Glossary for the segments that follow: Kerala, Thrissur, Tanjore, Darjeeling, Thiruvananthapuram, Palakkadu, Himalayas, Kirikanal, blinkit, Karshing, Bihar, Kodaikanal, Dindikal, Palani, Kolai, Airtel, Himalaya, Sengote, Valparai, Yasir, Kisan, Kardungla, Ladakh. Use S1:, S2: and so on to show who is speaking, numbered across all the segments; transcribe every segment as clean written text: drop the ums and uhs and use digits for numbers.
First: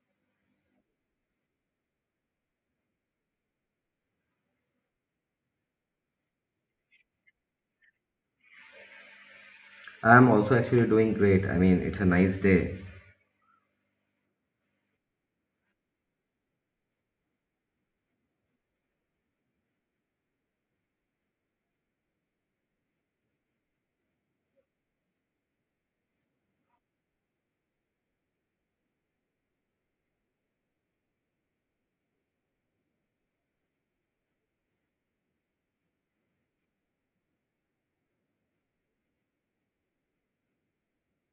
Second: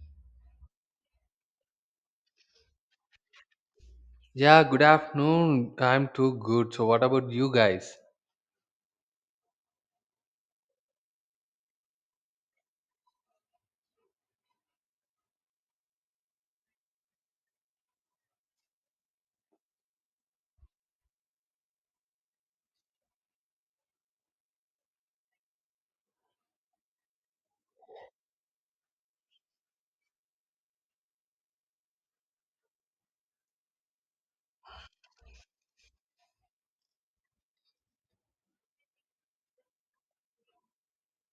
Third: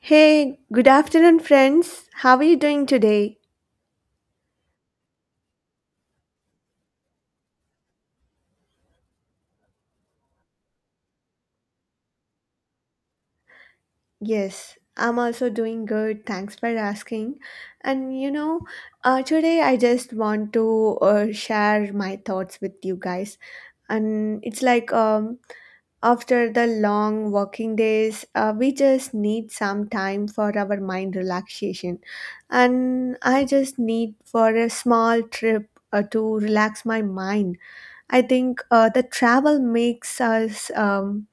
S1: Hey, good afternoon, friends. How are you doing today?
S2: Yeah, good afternoon. I'm too good. So, what about you guys?
S3: I'm also actually doing great. I mean, it's a nice day.
S1: Yes, I'm also doing good. Thanks for asking. And you know, today I just want to share my thoughts with you guys. And it's like after the long working days, we just need some time for our mind relaxation. And I just need for a small trip. To relax my mind, I think the travel makes us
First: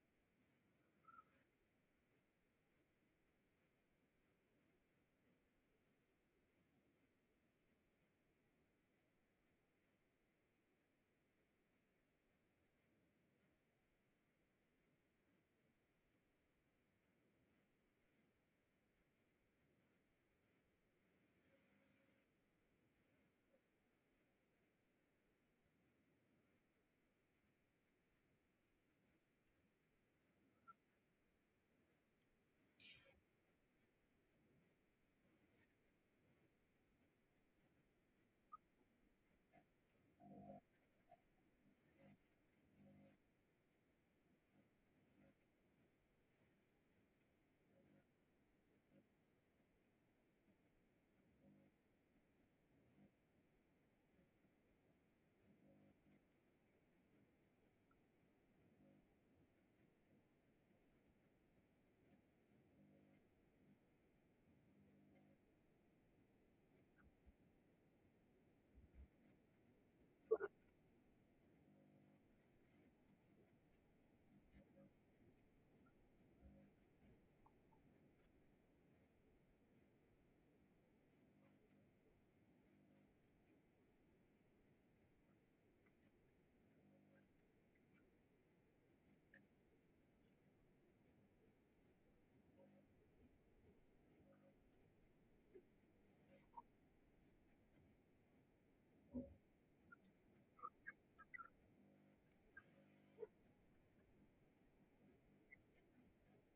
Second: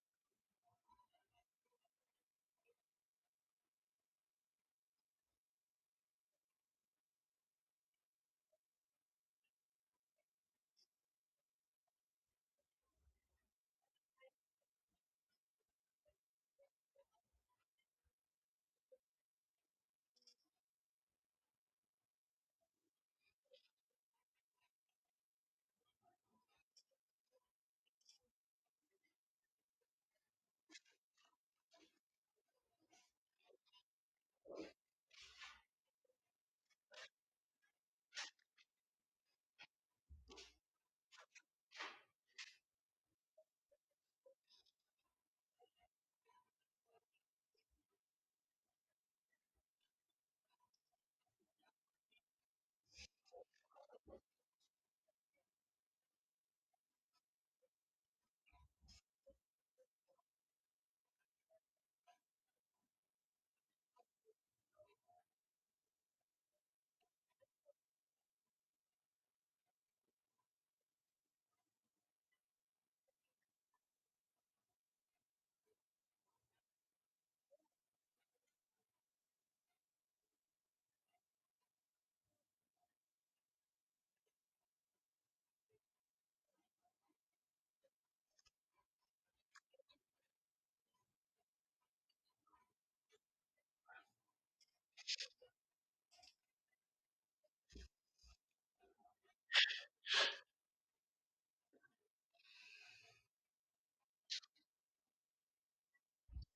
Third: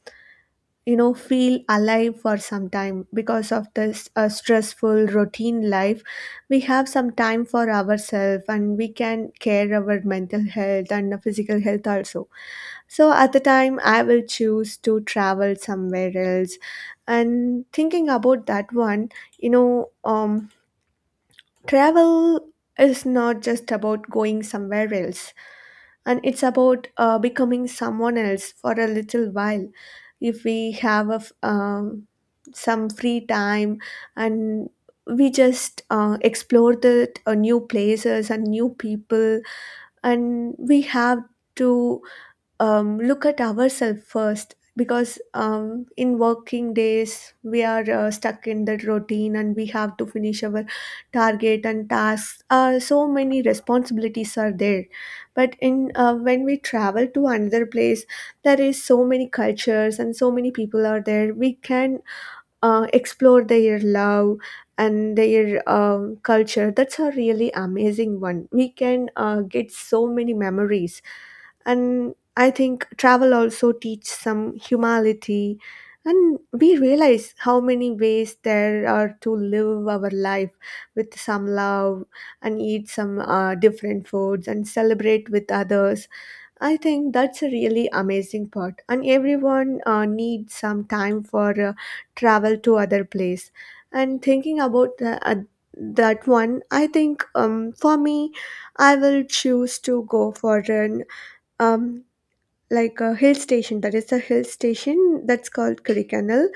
S1: feel alive for some time. Because of this stressful routine life, we have some time for ourselves, and we can care our mental health and physical health also. So at the time, I will choose to travel somewhere else. And thinking about that one, you know um travel is not just about going somewhere else, and it's about becoming someone else for a little while. If we have some free time, and we just explore the new places and new people, and we have to look at ourselves first. Because in working days, we are stuck in that routine, and we have to finish our target and tasks. So many responsibilities are there. But in when we travel to another place, there is so many cultures and so many people are there. We can explore their love and their culture. That's a really amazing one. We can get so many memories. And I think travel also teach some humility. And we realize how many ways there are to live our life with some love, and eat some different foods, and celebrate with others. I think that's a really amazing part, and everyone needs some time for travel to other place. And thinking about that one, I think for me, I will choose to go for an um, like a hill station. That is a hill station that's called Kirikanal.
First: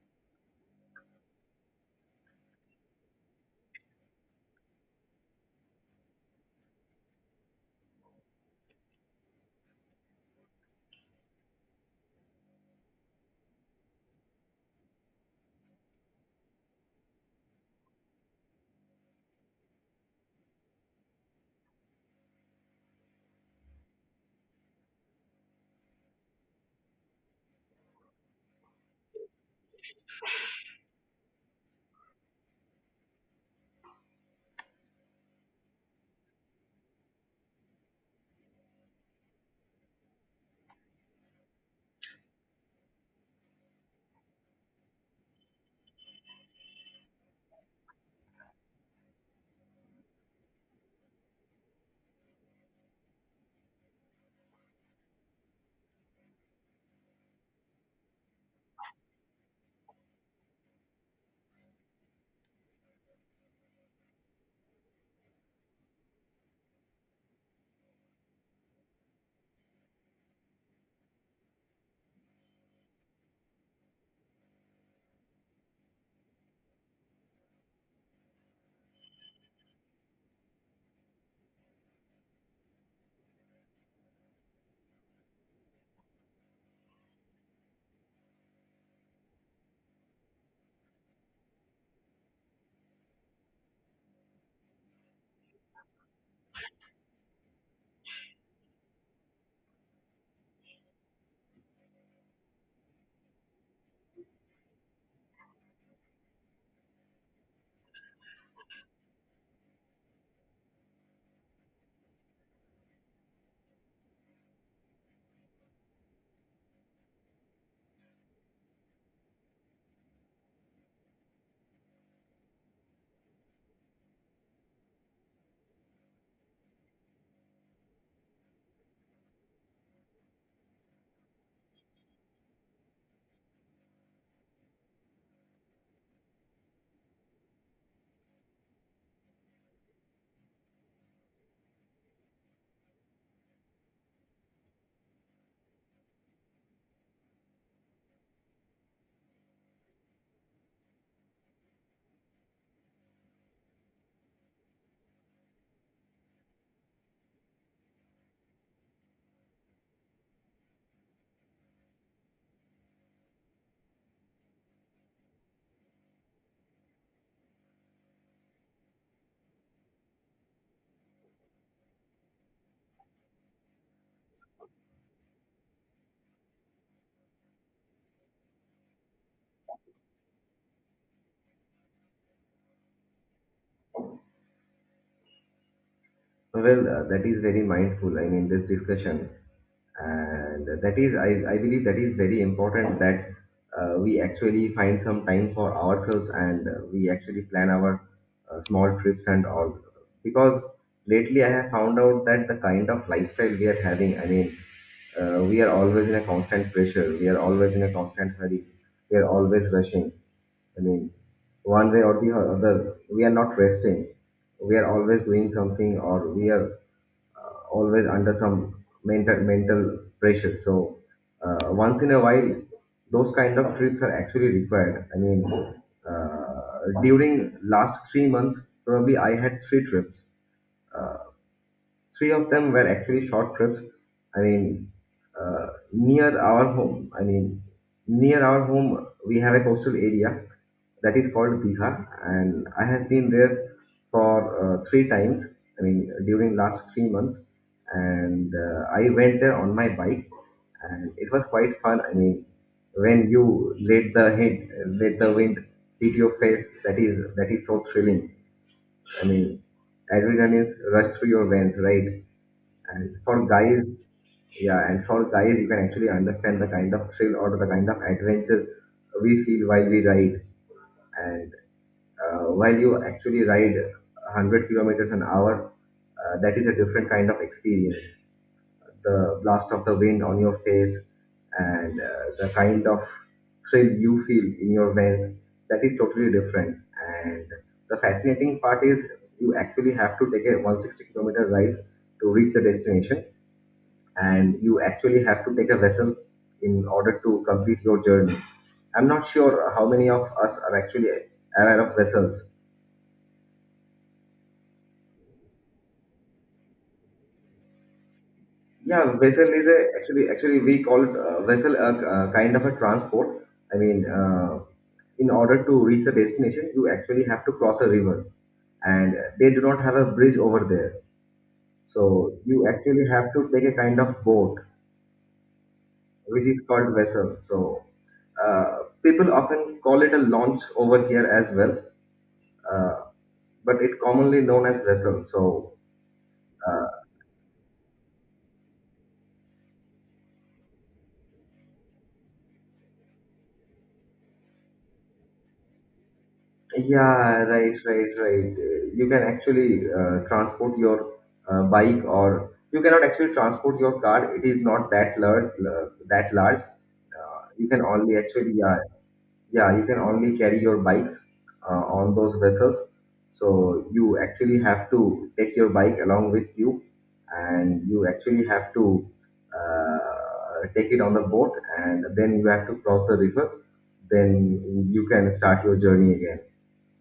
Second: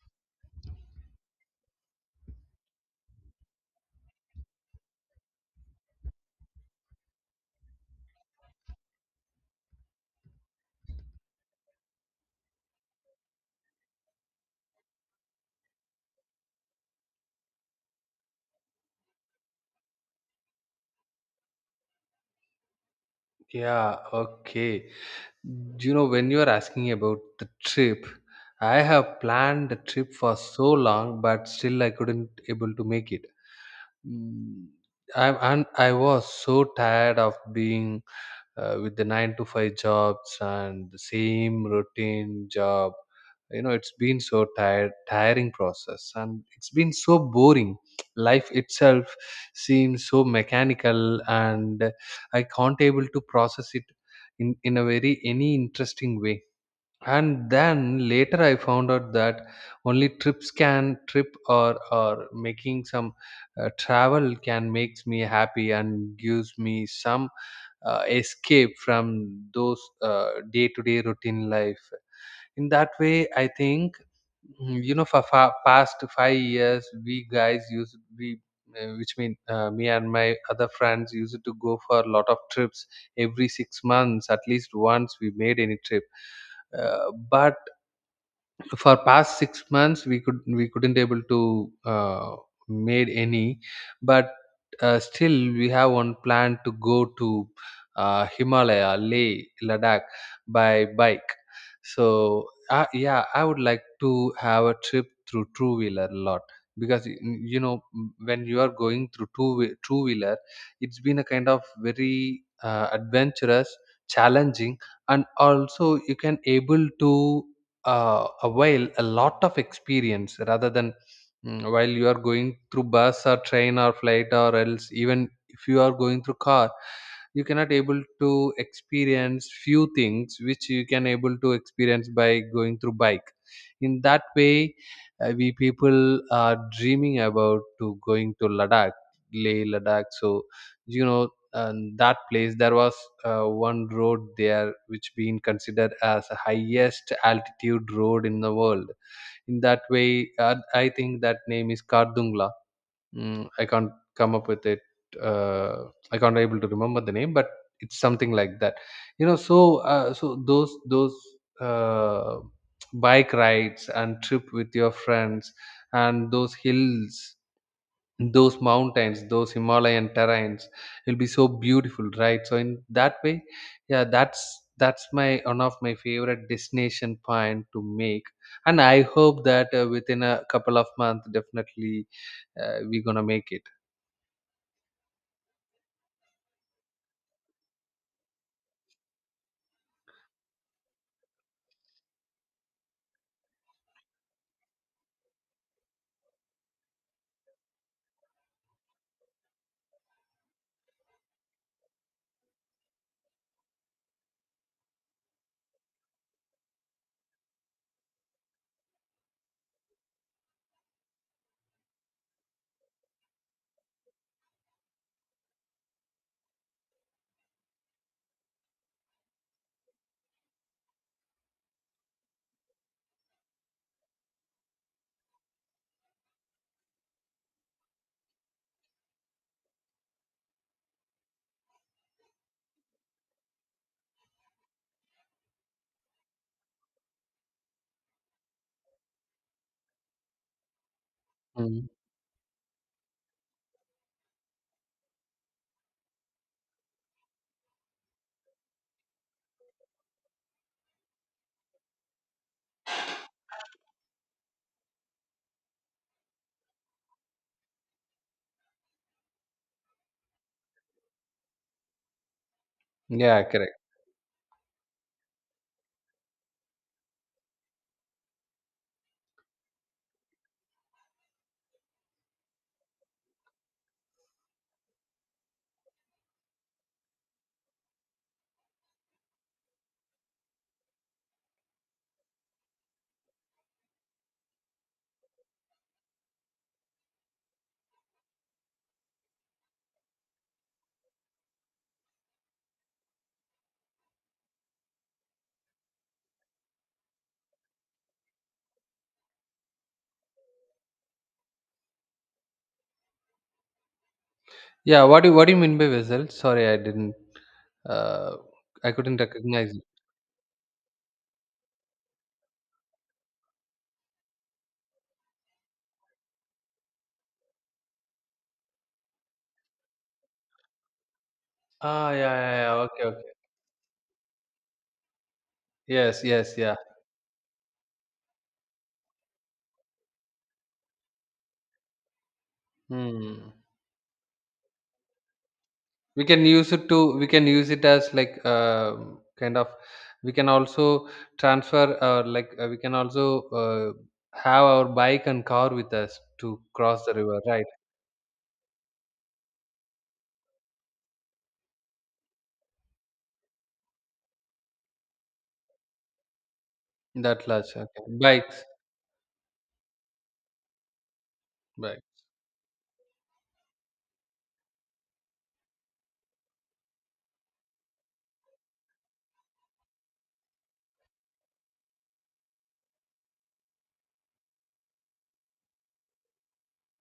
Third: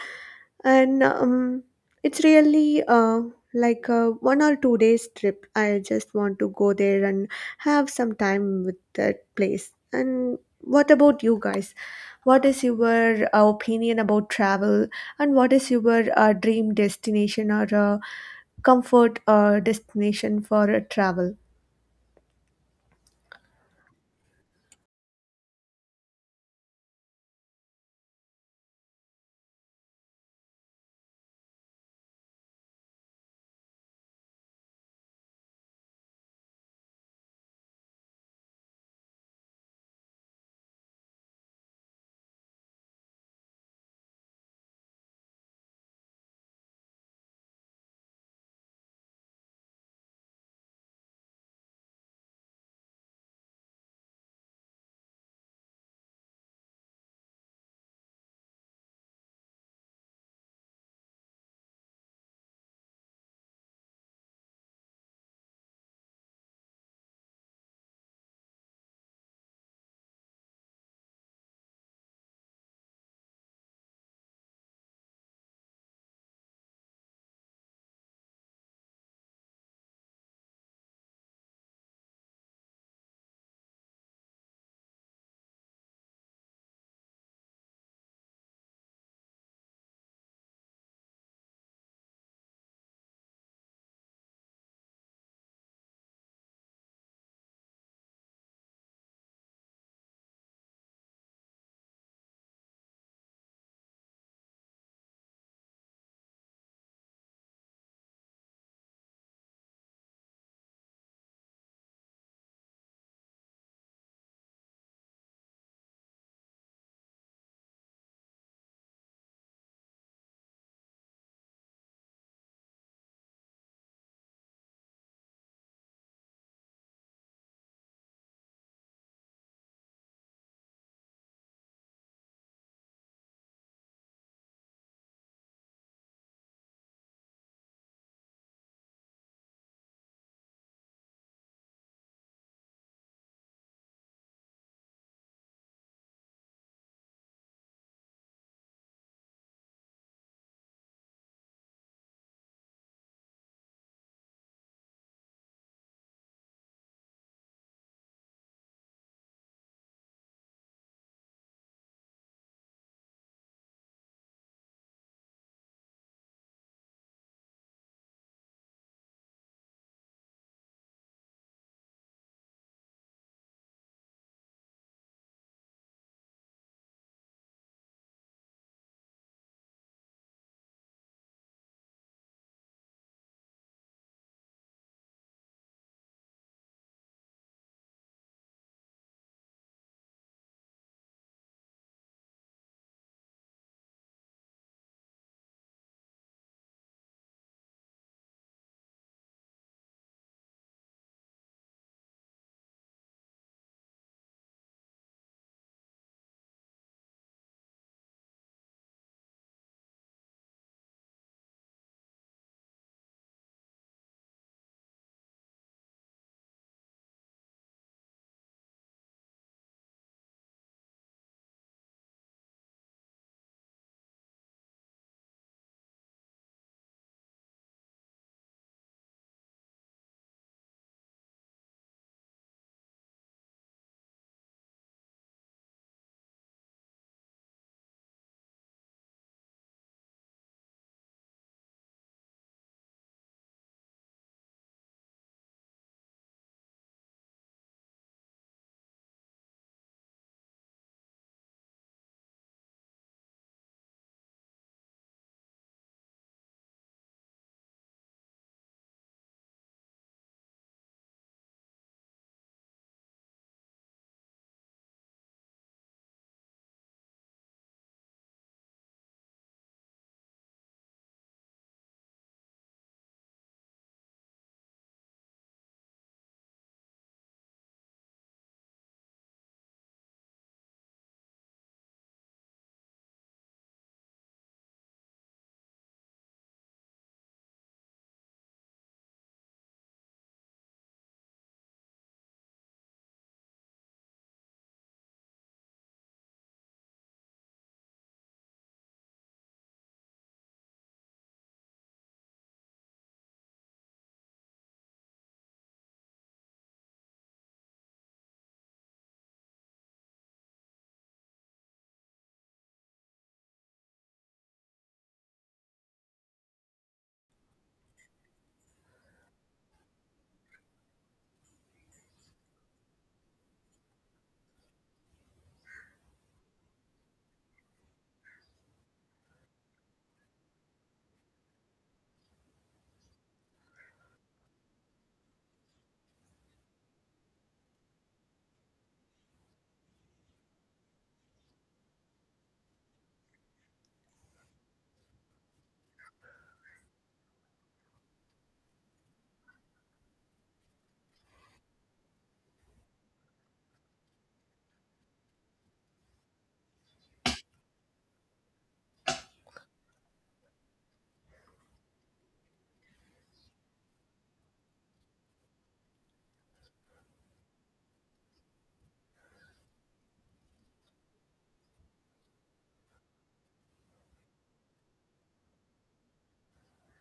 S1: And it's really like a 1 or 2 days trip. I just want to go there and have some time with that place. And what about you guys? What is your opinion about travel? And what is your dream destination, or comfort destination for travel?
S2: Yeah, okay. You know, when you are asking about the trip, I have planned the trip for so long, but still I couldn't able to make it. Mm, I was so tired of being with the 9 to 5 jobs and the same routine job, you know, it's been so tired tiring process, and it's been so boring. Life itself seems so mechanical, and I can't able to process it in a very any interesting way. And then later I found out that only trips can trip or making some travel can makes me happy and gives me some escape from those day-to-day routine life. In that way I think, you know, for past 5 years we guys used we which mean me and my other friends used to go for a lot of trips. Every 6 months at least once we made any trip, but for past 6 months we could we couldn't able to made any. But still we have one plan to go to Himalaya, Leh Ladakh, by bike. So yeah, I would like to have a trip through two wheeler a lot, because you know, when you are going through two wheeler, it's been a kind of very adventurous, challenging, and also you can able to a while a lot of experience rather than, while you are going through bus or train or flight, or else even if you are going through car, you cannot able to experience few things which you can able to experience by going through bike. In that way, we people are dreaming about to going to Ladakh, Leh Ladakh. So you know, and that place there was one road there which being considered as the highest altitude road in the world. In that way I think that name is Kardungla. I can't come up with it. uh, I can't able to remember the name, but it's something like that, you know. So so those uh, bike rides and trip with your friends, and those hills, those mountains, those Himalayan terrains will be so beautiful, right? So in that way, yeah, that's my one of my favorite destination point to make, and I hope that within a couple of months definitely we're gonna make it.
S3: Well, that is very mindful. I mean, this discussion, and that is, I believe, that is very important that we actually find some time for ourselves, and we actually plan our small trips and all. Because lately, I have found out that the kind of lifestyle we are having. I mean, we are always in a constant pressure. We are always in a constant hurry. We are always rushing. I mean, one way or the other, we are not resting, we are always doing something, or we are always under some mental pressure. So, once in a while, those kind of trips are actually required. I mean, during last 3 months, probably I had three trips. Uh, three of them were actually short trips. I mean, near our home, I mean, near our home we have a coastal area that is called
S2: Mm.
S3: Bihar, and I have been there for 3 times. I mean, during last 3 months, and I went there on my bike, and it was quite fun. I mean, when you let the head, let the wind hit your face, that is so thrilling. I mean, adrenaline rush through your veins, right? And
S2: Yeah,
S3: for
S2: correct.
S3: guys, yeah, you can actually understand the kind of thrill or the kind of adventure we feel while we ride, and while you actually ride 100 kilometers an hour, that is a different kind of experience. The blast of the wind on your face, and the kind of thrill you feel in your veins, that is totally different. And the fascinating part is, you actually have to take a 160-kilometer rides to reach the destination, and you actually have to take a vessel in order to complete your journey. I'm not sure how many of us are actually aware of vessels.
S2: Yeah, what do you mean by vessel? Sorry, I didn't, uh, I
S3: Yeah,
S2: couldn't
S3: vessel is
S2: recognize
S3: a
S2: it.
S3: actually actually we call it, vessel, a kind of a transport. I mean, in order to reach the destination, you actually have to cross a river, and they do not have a bridge over there.
S2: Ah, yeah,
S3: So
S2: yeah,
S3: you
S2: yeah. Okay,
S3: actually
S2: okay.
S3: have to take a kind of boat,
S2: Yes,
S3: which
S2: yes,
S3: is
S2: yeah.
S3: called vessel. So, uh, people often call it a launch over here as well, uh,
S2: Hmm.
S3: but it commonly known as vessel. So. Uh,
S2: We can use it as like, kind of, we can also transfer, like, we can also uh, have our bike and car with us to cross the river,
S3: Yeah,
S2: right?
S3: right, right, right. You can actually transport your bike, or you cannot actually transport your car. It is not that large, that large.
S2: That
S3: You
S2: large,
S3: can
S2: okay,
S3: only actually,
S2: bikes.
S3: Yeah, yeah, you can only carry your bikes
S2: Bike.
S3: on those vessels. So you actually have to take your bike along with you, and you actually have to take it on the boat, and then you have to cross the river. Then you can start your journey again.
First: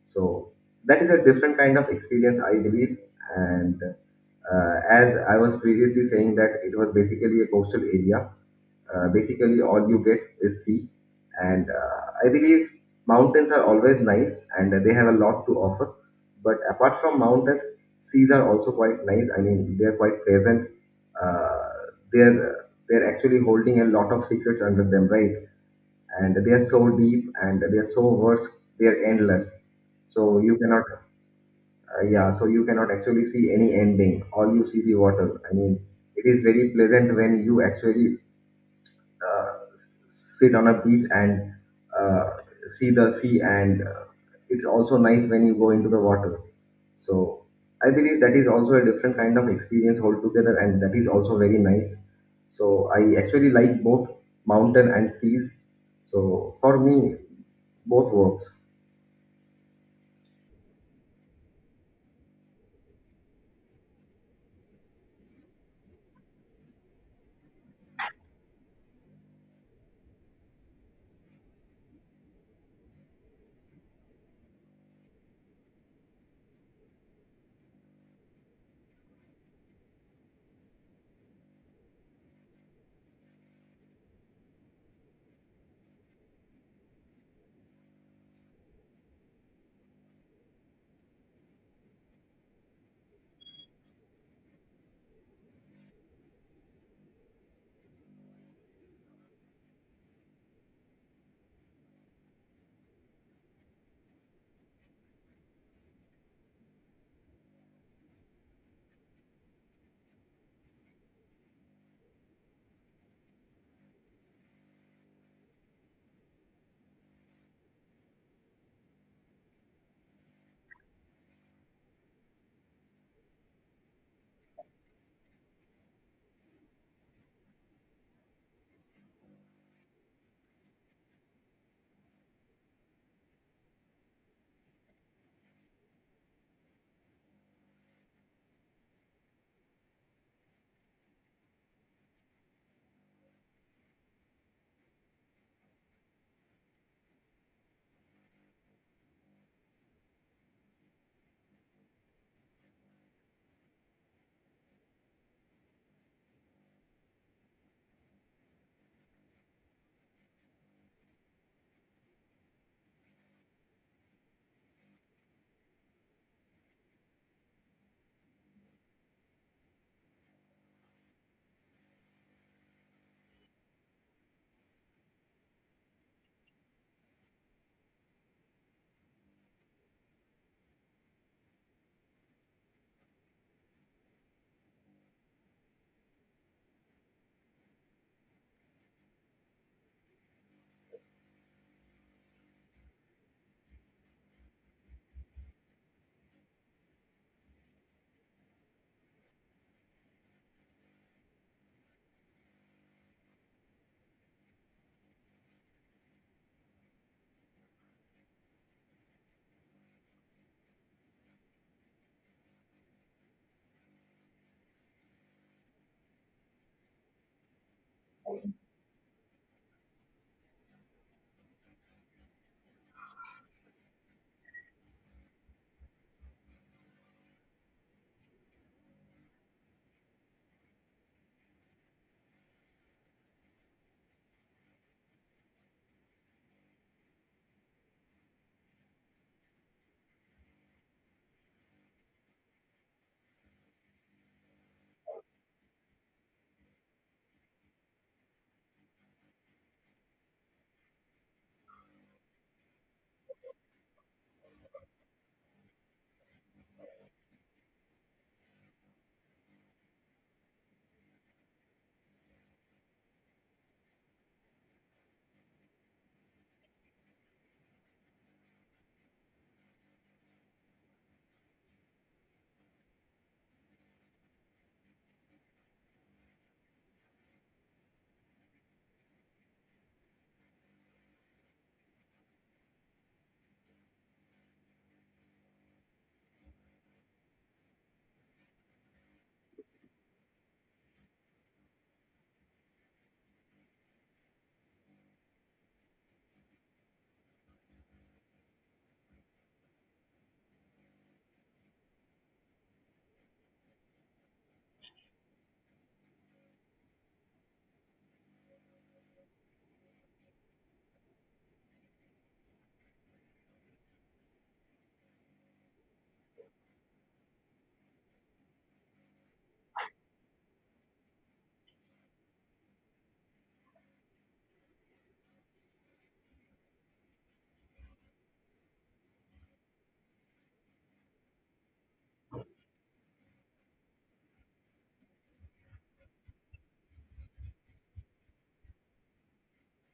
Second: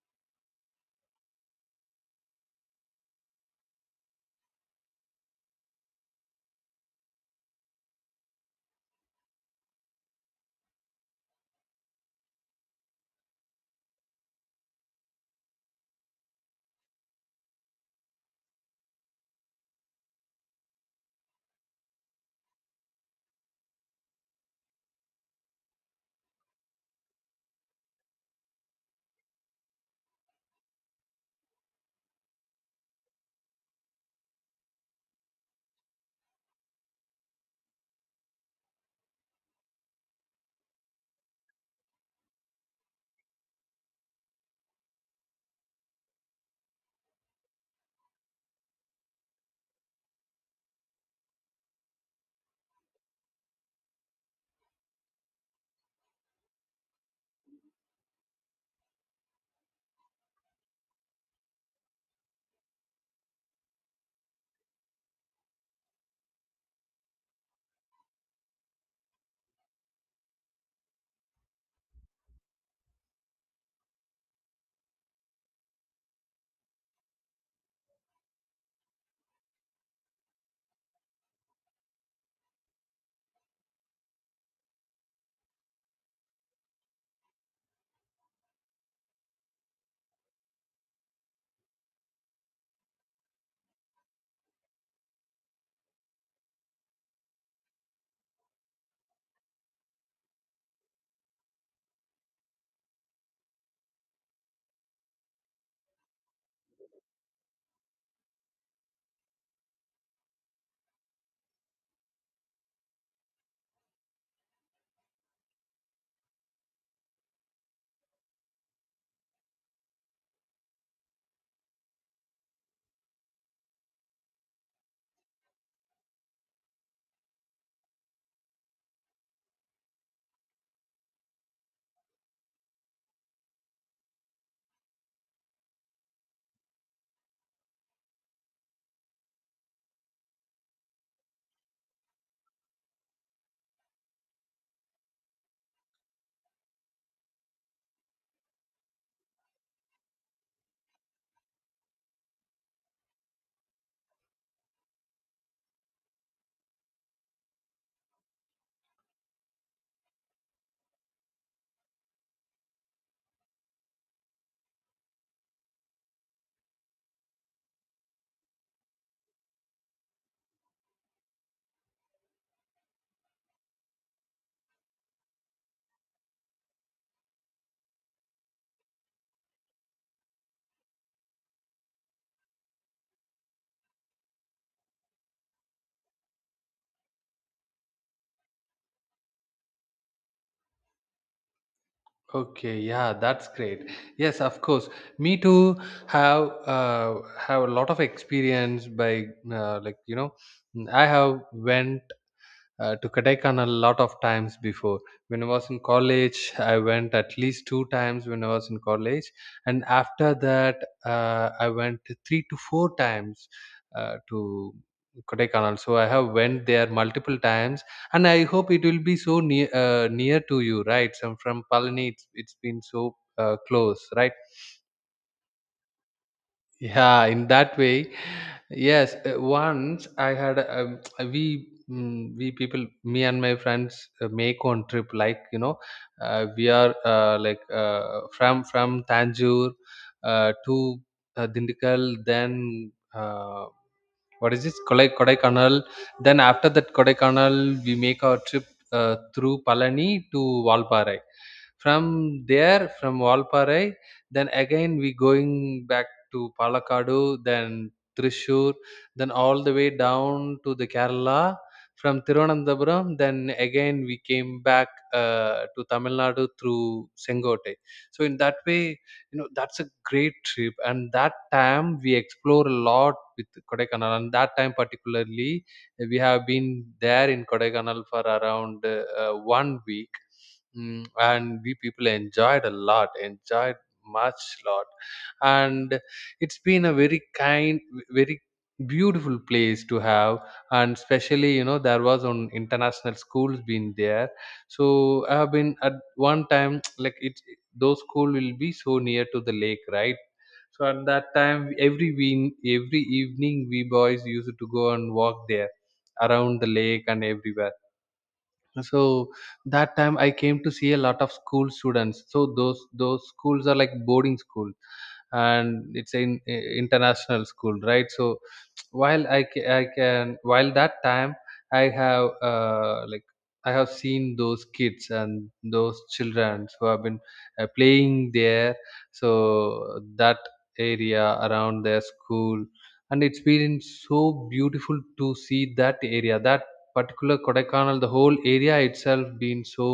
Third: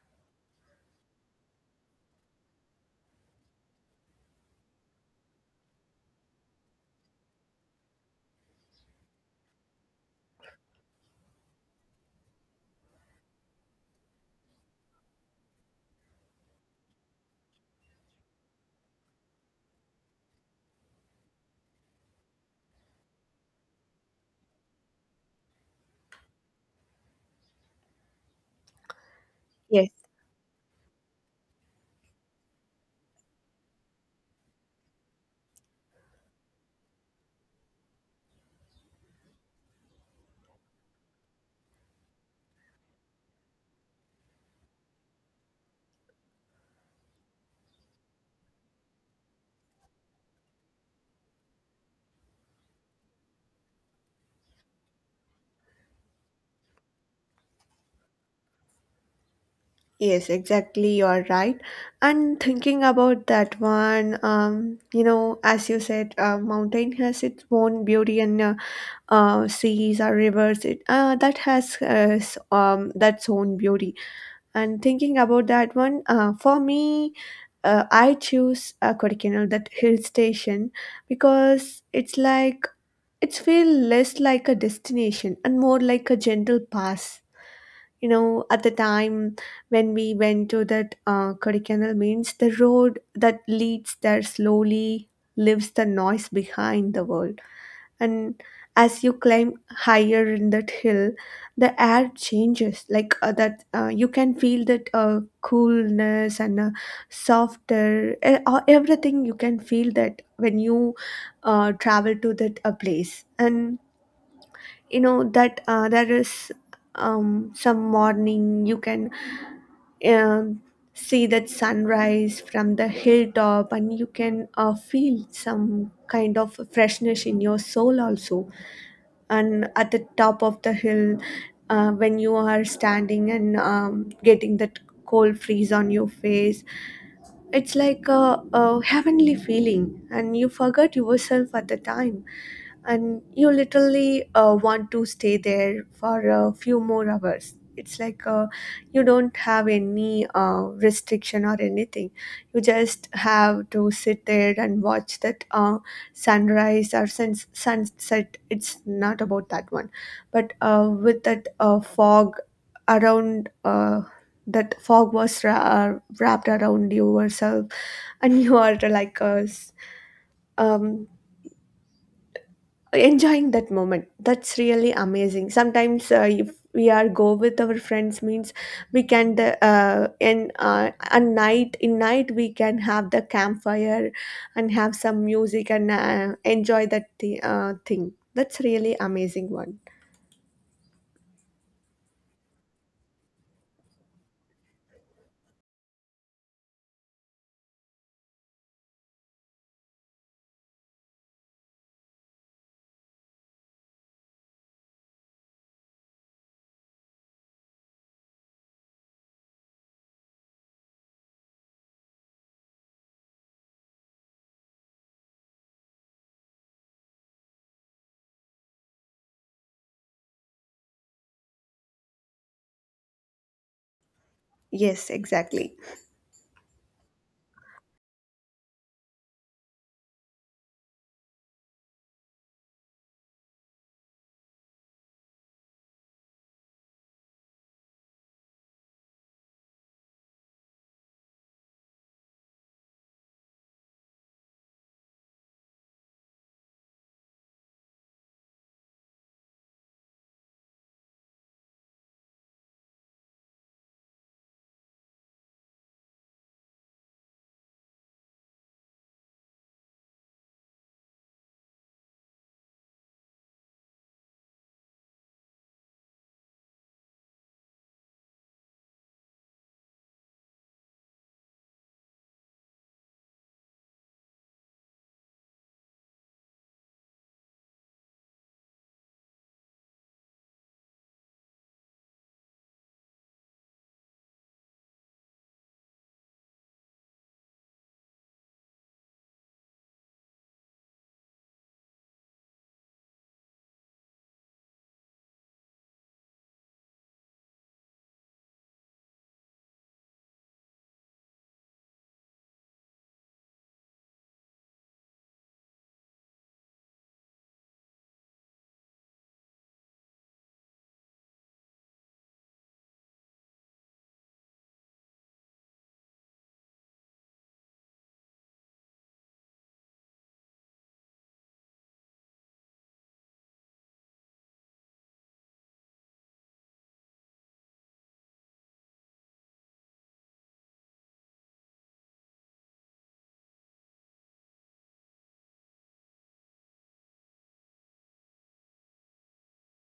S3: So that is a different kind of experience, I believe. And as I was previously saying, that it was basically a coastal area. Basically, all you get is sea. And I believe mountains are always nice and they have a lot to offer. But apart from mountains, seas are also quite nice. I mean, they're quite pleasant. Uh, they're actually holding a lot of secrets under them, right? And they are so deep and they are so vast, they are endless.
S1: Yes,
S3: So you cannot, yeah, so you cannot actually see any ending. All you see the water. I mean, it is very pleasant when you actually uh, s- sit on a beach, and uh, see the sea, and it's also nice when you go into the water. So I believe that is also a different kind of experience altogether, and that is also very nice. So I actually like both mountain and seas. So for me, both works.
S1: yes, exactly, you're right. And thinking about that one, you know, as you said, mountain has its own beauty, and seas or rivers, that has that's own beauty. And thinking about that one, for me, I choose Kodaikanal, that hill station. Because it's like, it's feel less like a destination and more like a gentle pass. You know, at the time when we went to that Kodaikanal, means the road that leads there slowly leaves the noise behind the world. And as you climb higher in that hill, the air changes. Like that you can feel that coolness and softer everything. You can feel that when you travel to that place. And you know that there is some morning you can um see that sunrise from the hilltop, and you can feel some kind of freshness in your soul also. And at the top of the hill, when you are standing and getting that cold freeze on your face, it's like a heavenly feeling, and you forgot yourself at the time. And you literally want to stay there for a few more hours. It's like you don't have any restriction or anything. You just have to sit there and watch that sunrise or sunset. It's not about that one, but with that fog around, that fog was wrapped around yourself, and you are like us. um, Enjoying that moment, that's really amazing. Sometimes if we are go with our friends, means we can the in a night we can have the campfire, and have some music, and enjoy that thing. That's really amazing one.
S2: Okay, yeah, that's great. Yes, of course. Me too. Have uh, have a lot of experience by, like you know, I have went to Kodaikanal a lot of times before. When I was in college, I went at least two times when I was in college, and after that, I went three to four times to Kodaikanal. So I have went there multiple times, and I hope it will be so near, near to you, right? So I'm from Palani, it's been so close, right?
S1: Yes, exactly.
S2: Yeah, in that way. Yes, once I had, we people, me and my friends, make one trip, like you know, we are like from Tanjore to Dindikal, then what is this? Kolai Kodaikanal. Then after that Kodaikanal, we make our trip through Palani to Valparai. From there, from Valparai, then again we going back to Palakkadu, then Thrissur, then all the way down to the Kerala. From Thiruvananthapuram, then again we came back to Tamil Nadu through Sengote. So in that way, you know, that's a great trip, and that time we explore a lot with Kodaikanal, and that time particularly we have been there in Kodaikanal for around one week. And we people enjoyed a lot, enjoyed much lot And it's been a very beautiful place to have. And especially you know, there was on international schools been there. So I have been at one time, like it, those school will be so near to the lake, right? So at that time every evening we boys used to go and walk there around the lake and everywhere. So that time I came to see a lot of school students, so those schools are like boarding school, and it's an international school, right? So I can, while that time, I have, like, I have seen those kids and those children who have been playing there, so that area around their school. And it's been so beautiful to see that area, that particular Kodaikanal, the whole area itself being so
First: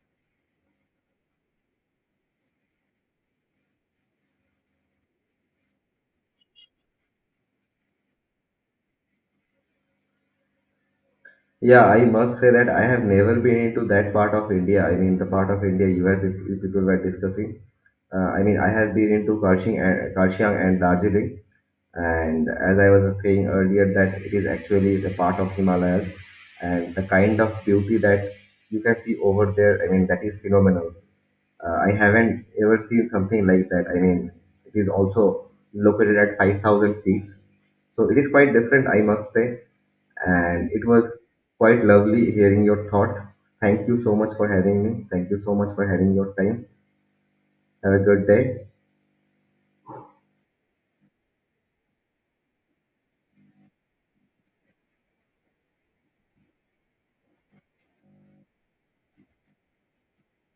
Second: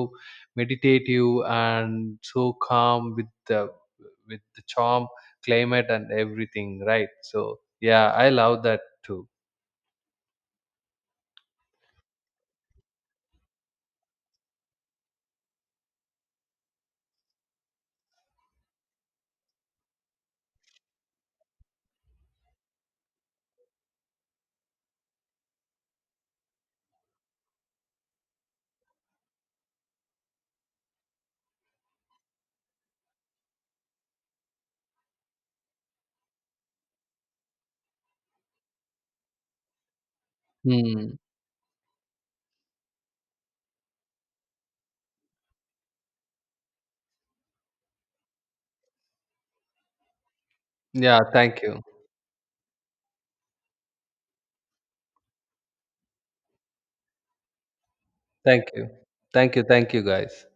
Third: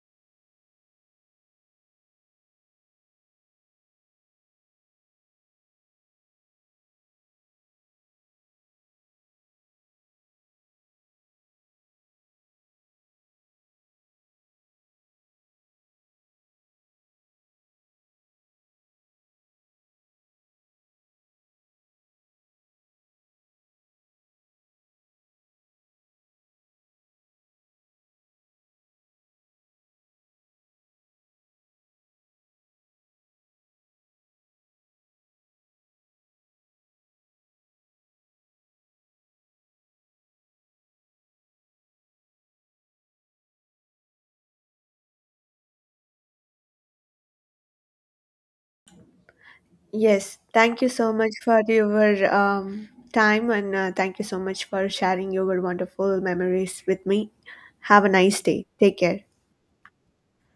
S2: meditative and so calm, with the, charm, climate and everything, right? So yeah, I love that too.
S3: Yeah, I must say that I have never been into that part of India. I mean, the part of India you people were discussing. I mean, I have been into Karshiang and Darjeeling. And as I was saying earlier, that it is actually the part of Himalayas. And the kind of beauty that you can see over there, I mean, that is phenomenal. I haven't ever seen something like that. I mean, it is also located at 5,000 feet. So it is quite different, I must say, and it was
S2: Hmm.
S3: quite lovely hearing your thoughts. Thank you so much for having me. Thank you so much for having your time. Have a good day.
S1: Yes, thank you so
S2: Yeah.
S1: much for
S2: Thank you.
S1: your time, and thank you so much for sharing your wonderful memories with me. Have a nice
S2: Thank
S1: day.
S2: you.
S1: Take care.
S2: Thank you. Thank you, guys.